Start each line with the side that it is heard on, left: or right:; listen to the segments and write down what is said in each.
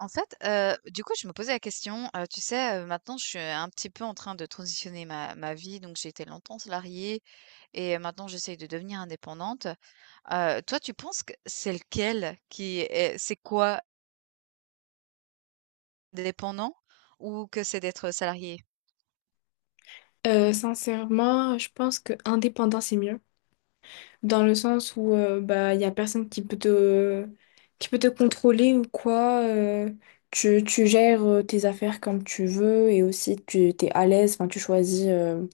right: En fait, du coup, je me posais la question, tu sais, maintenant je suis un petit peu en train de transitionner ma vie, donc j'ai été longtemps salariée et maintenant j'essaye de devenir indépendante. Toi, tu penses que c'est lequel qui est c'est quoi? Dépendant, ou que c'est d'être salarié?
left: Sincèrement, je pense que indépendant c'est mieux, dans le sens où il y a personne qui peut te contrôler ou quoi. Tu gères tes affaires comme tu veux et aussi tu t'es à l'aise. Enfin,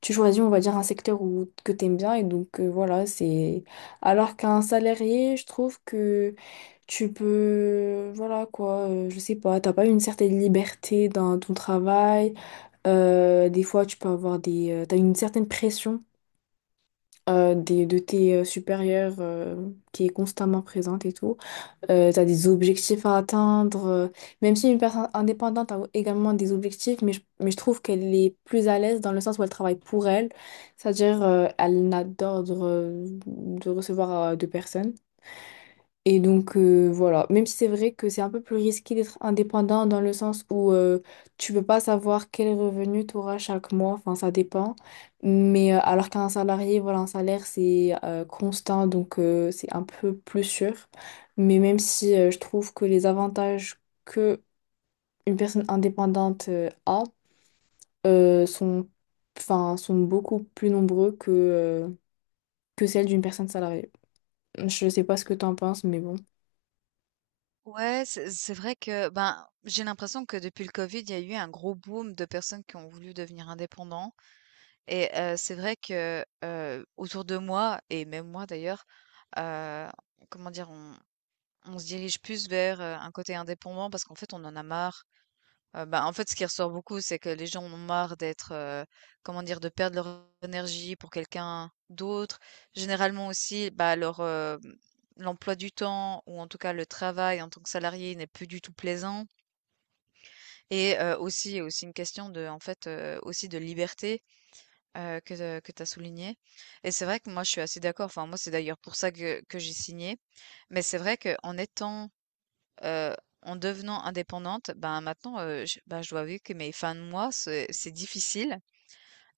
left: tu choisis on va dire un secteur où que t'aimes bien et donc voilà c'est. Alors qu'un salarié, je trouve que tu peux voilà quoi, je sais pas, t'as pas une certaine liberté dans ton travail. Des fois, tu peux avoir t'as une certaine pression de tes supérieurs qui est constamment présente et tout. T'as des objectifs à atteindre. Même si une personne indépendante a également des objectifs, mais je trouve qu'elle est plus à l'aise dans le sens où elle travaille pour elle. C'est-à-dire, elle n'a d'ordre de recevoir de personne. Et donc voilà, même si c'est vrai que c'est un peu plus risqué d'être indépendant dans le sens où tu peux pas savoir quel revenu tu auras chaque mois, enfin ça dépend. Mais alors qu'un salarié, voilà, un salaire c'est constant, donc c'est un peu plus sûr. Mais même si je trouve que les avantages que une personne indépendante a sont, enfin, sont beaucoup plus nombreux que que celles d'une personne salariée. Je sais pas ce que tu en penses, mais bon.
right: Ouais, c'est vrai que, ben, j'ai l'impression que depuis le covid, il y a eu un gros boom de personnes qui ont voulu devenir indépendants, et c'est vrai que, autour de moi et même moi d'ailleurs, heu, comment dire? On se dirige plus vers un côté indépendant parce qu'en fait, on en a marre. Bah, en fait, ce qui ressort beaucoup, c'est que les gens ont marre d'être, comment dire, de perdre leur énergie pour quelqu'un d'autre. Généralement aussi, bah, l'emploi du temps ou en tout cas le travail en tant que salarié n'est plus du tout plaisant, et aussi il y a aussi une question, de en fait, aussi de liberté, heu, que que tu as souligné, et c'est vrai que moi, je suis assez d'accord. Enfin, moi, c'est d'ailleurs pour ça que j'ai signé. Mais c'est vrai qu'en étant, Heu, en devenant indépendante, ben, maintenant, je ben, je dois avouer que mes fins de mois, c'est difficile.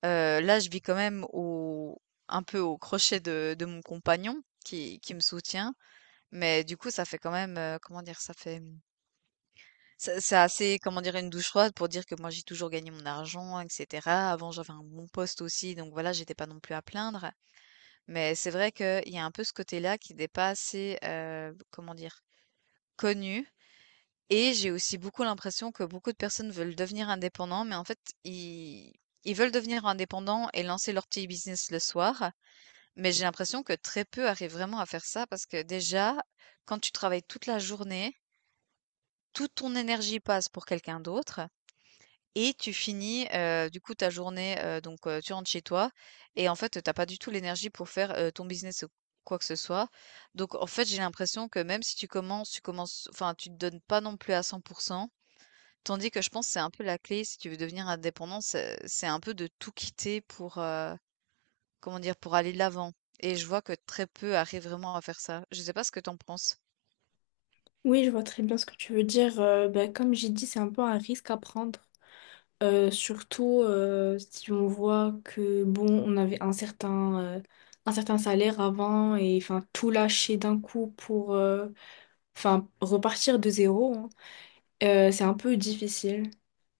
right: Là, je vis quand même au un peu au crochet de mon compagnon qui me soutient, mais du coup, ça fait quand même, comment dire? Ça fait, c'est assez, comment dire, une douche froide, pour dire que moi, j'ai toujours gagné mon argent et cetera. Avant, j'avais un bon poste aussi, donc voilà, j'étais pas non plus à plaindre, mais c'est vrai qu'il y a un peu ce côté-là qui n'est pas assez, comment dire, connu. Et j'ai aussi beaucoup l'impression que beaucoup de personnes veulent devenir indépendants, mais en fait, ils ils veulent devenir indépendants et lancer leur petit business le soir. Mais j'ai l'impression que très peu arrivent vraiment à faire ça, parce que déjà, quand tu travailles toute la journée, toute ton énergie passe pour quelqu'un d'autre, et tu finis du coup ta journée, donc tu rentres chez toi, et en fait, t'as pas du tout l'énergie pour faire ton business ou quoi que ce soit. Donc en fait, j'ai l'impression que même si tu commences, enfin, tu te donnes pas non plus à 100%. Tandis que je pense que c'est un peu la clé, si tu veux devenir indépendant, c'est un peu de tout quitter pour, comment dire, pour aller de l'avant. Et je vois que très peu arrivent vraiment à faire ça. Je sais pas ce que t'en penses.
left: Oui, je vois très bien ce que tu veux dire. Ben, comme j'ai dit, c'est un peu un risque à prendre. Surtout si on voit que, bon, on avait un un certain salaire avant et enfin, tout lâcher d'un coup pour enfin, repartir de zéro, hein, c'est un peu difficile.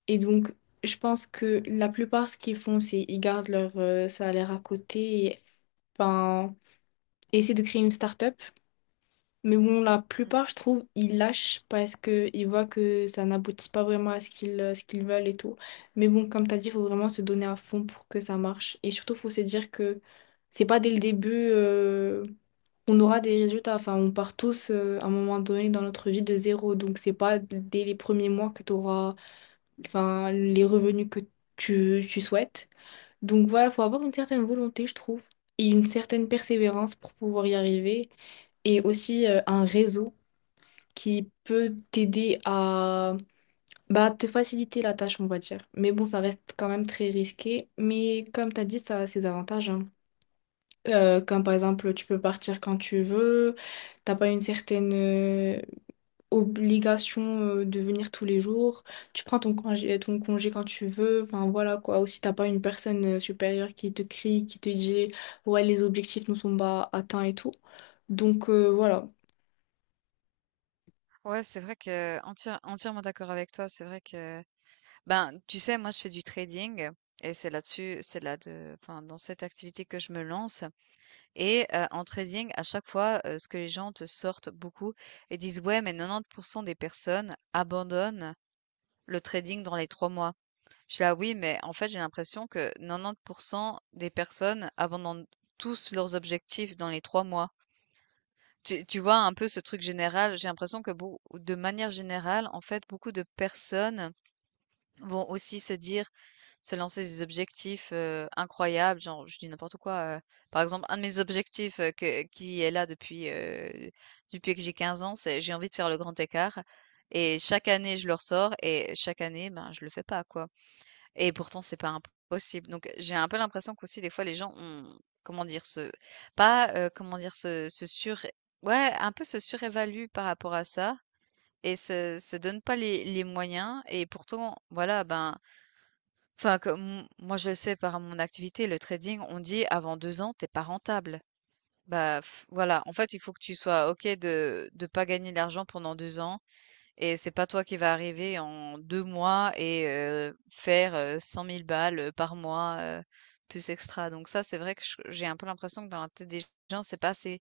left: Et donc, je pense que la plupart, ce qu'ils font, c'est ils gardent leur salaire à côté et enfin, essaient de créer une start-up. Mais bon, la
right: Mm.
left: plupart, je trouve, ils lâchent parce qu'ils voient que ça n'aboutit pas vraiment à ce qu'ils veulent et tout. Mais bon, comme tu as dit, il faut vraiment se donner à fond pour que ça marche. Et surtout, il faut se dire que c'est pas dès le début qu'on aura des résultats. Enfin, on part tous à un moment donné dans notre vie de zéro. Donc, c'est pas dès les premiers mois que tu auras enfin, les revenus que tu souhaites. Donc, voilà, il faut avoir une certaine volonté, je trouve, et une certaine persévérance pour pouvoir y arriver et aussi un réseau qui peut t'aider à bah, te faciliter la tâche, on va dire. Mais bon, ça reste quand même très risqué. Mais comme tu as dit, ça a ses avantages, hein. Comme par exemple, tu peux partir quand tu veux, t'as pas une certaine obligation de venir tous les jours, tu prends ton congé quand tu veux, enfin voilà quoi. Aussi, t'as pas une personne supérieure qui te crie, qui te dit ouais, les objectifs ne sont pas atteints et tout. Donc voilà.
right: Ouais, c'est vrai que entièrement d'accord avec toi. C'est vrai que, ben, tu sais, moi je fais du trading, et c'est là-dessus, c'est là, de, enfin dans cette activité, que je me lance. Et en trading, à chaque fois, ce que les gens te sortent beaucoup et disent: ouais, mais 90% des personnes abandonnent le trading dans les 3 mois. Je suis là: oui, mais en fait, j'ai l'impression que 90% des personnes abandonnent tous leurs objectifs dans les 3 mois. Tu vois un peu ce truc général, j'ai l'impression que, de manière générale, en fait, beaucoup de personnes vont aussi se dire, se lancer des objectifs incroyables, genre, je dis n'importe quoi. Par exemple, un de mes objectifs, qui est là depuis, depuis que j'ai 15 ans, c'est j'ai envie de faire le grand écart. Et chaque année, je le ressors, et chaque année, ben, je le fais pas, quoi. Et pourtant, c'est pas impossible. Donc, j'ai un peu l'impression qu'aussi des fois les gens ont, comment dire, ce pas, comment dire, ce ce sur ouais, un peu se surévaluent par rapport à ça, et se donnent pas les moyens, et pourtant voilà, ben, enfin comme moi je le sais par mon activité, le trading, on dit: «Avant 2 ans, t'es pas rentable». Bah, voilà, en fait, il faut que tu sois OK de pas gagner d'argent pendant 2 ans, et c'est pas toi qui vas arriver en 2 mois et faire 100 000 balles par mois, plus extra. Donc ça, c'est vrai que je j'ai un peu l'impression que dans la tête des gens, c'est pas assez,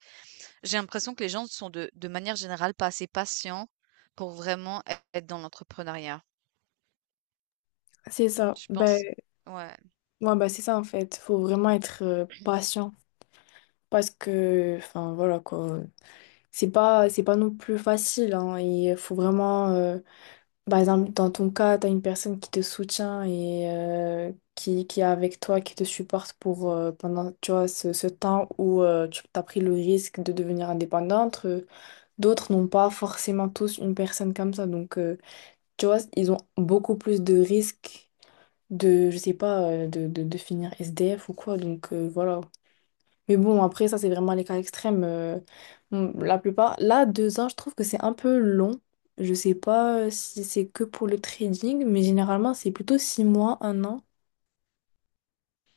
right: j'ai l'impression que les gens sont, de manière générale, pas assez patients pour vraiment ê être dans l'entrepreneuriat.
left: C'est ça.
right: Je
left: Ben,
right: pense. Ouais.
left: ouais, bah c'est ça en fait. Faut vraiment être patient parce que, enfin voilà quoi. C'est pas non plus facile, hein. Il faut vraiment, par exemple, dans ton cas, t'as une personne qui te soutient et qui est avec toi, qui te supporte pour pendant, tu vois, ce temps où tu as pris le risque de devenir indépendante. D'autres n'ont pas forcément tous une personne comme ça, donc tu vois, ils ont beaucoup plus de risques de, je sais pas, de finir SDF ou quoi. Donc voilà. Mais bon, après, ça, c'est vraiment les cas extrêmes. Bon, la plupart. Là, deux ans, je trouve que c'est un peu long. Je sais pas si c'est que pour le trading, mais généralement, c'est plutôt six mois, un an.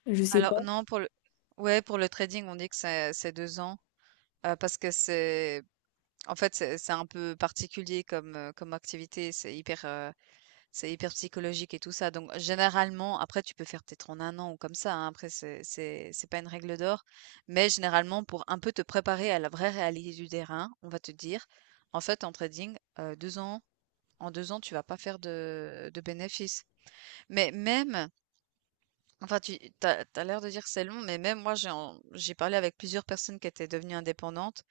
left: Je sais
right: Alors
left: pas.
right: non, pour le, ouais, pour le trading, on dit que c'est 2 ans, parce que c'est, en fait, c'est un peu particulier comme, comme activité. C'est hyper psychologique et tout ça. Donc, généralement, après, tu peux faire peut-être en un an ou comme ça, hein. Après, c'est pas une règle d'or. Mais généralement, pour un peu te préparer à la vraie réalité du terrain, on va te dire, en fait, en trading, en 2 ans, tu vas pas faire de bénéfices. Mais même, enfin, t'as l'air de dire que c'est long, mais même moi, j'ai parlé avec plusieurs personnes qui étaient devenues indépendantes.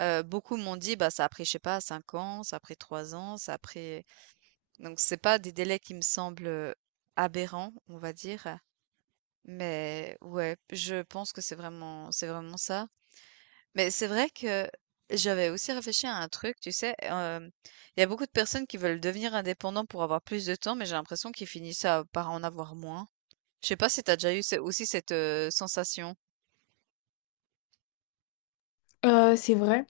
right: Beaucoup m'ont dit, bah, ça a pris, je sais pas, 5 ans, ça a pris 3 ans, ça a pris. Donc c'est pas des délais qui me semblent aberrants, on va dire, mais ouais, je pense que c'est vraiment ça. Mais c'est vrai que j'avais aussi réfléchi à un truc, tu sais, il y a beaucoup de personnes qui veulent devenir indépendants pour avoir plus de temps, mais j'ai l'impression qu'ils finissent par en avoir moins. Je sais pas si t'as déjà eu ce aussi cette sensation?
left: C'est vrai.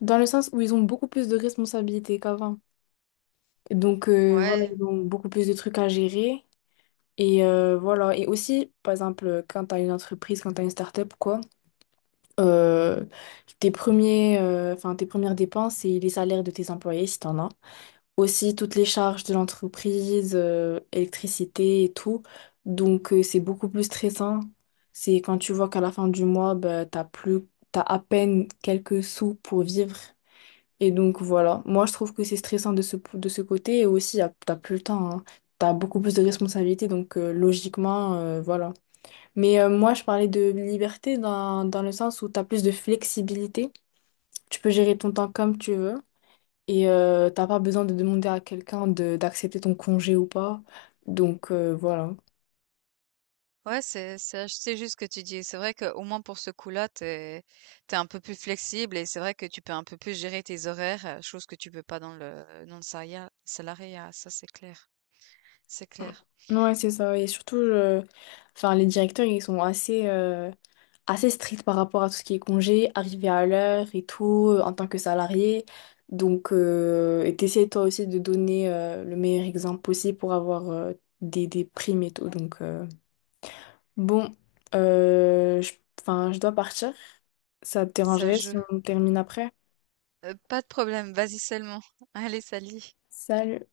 left: Dans le sens où ils ont beaucoup plus de responsabilités qu'avant. Donc, voilà,
right: Ouais.
left: ils ont beaucoup plus de trucs à gérer. Et voilà. Et aussi, par exemple, quand t'as une entreprise, quand t'as une start-up, quoi, euh, tes enfin, tes premières dépenses, c'est les salaires de tes employés, si t'en as. Aussi toutes les charges de l'entreprise, électricité et tout. Donc, c'est beaucoup plus stressant. C'est quand tu vois qu'à la fin du mois, bah, t'as plus, t'as à peine quelques sous pour vivre. Et donc, voilà. Moi, je trouve que c'est stressant de ce côté. Et aussi, t'as plus le temps, hein. T'as beaucoup plus de responsabilités. Donc, logiquement, voilà. Mais moi, je parlais de liberté dans le sens où t'as plus de flexibilité. Tu peux gérer ton temps comme tu veux. Et t'as pas besoin de demander à quelqu'un de d'accepter ton congé ou pas. Donc voilà.
right: Ouais, c'est juste ce que tu dis. C'est vrai qu'au moins pour ce coup-là, t'es un peu plus flexible, et c'est vrai que tu peux un peu plus gérer tes horaires, chose que tu peux pas dans le salariat, ça c'est clair. C'est clair.
left: Ouais, c'est ça. Et surtout, enfin, les directeurs, ils sont assez stricts par rapport à tout ce qui est congé, arriver à l'heure et tout, en tant que salarié. Donc, et t'essaies toi aussi de donner le meilleur exemple possible pour avoir des primes et tout. Donc, bon, euh, je, enfin, je dois partir. Ça te
right: Ça
left: dérangerait si
right: joue.
left: on termine après?
right: Pas de problème, vas-y seulement. Allez, salut.
left: Salut.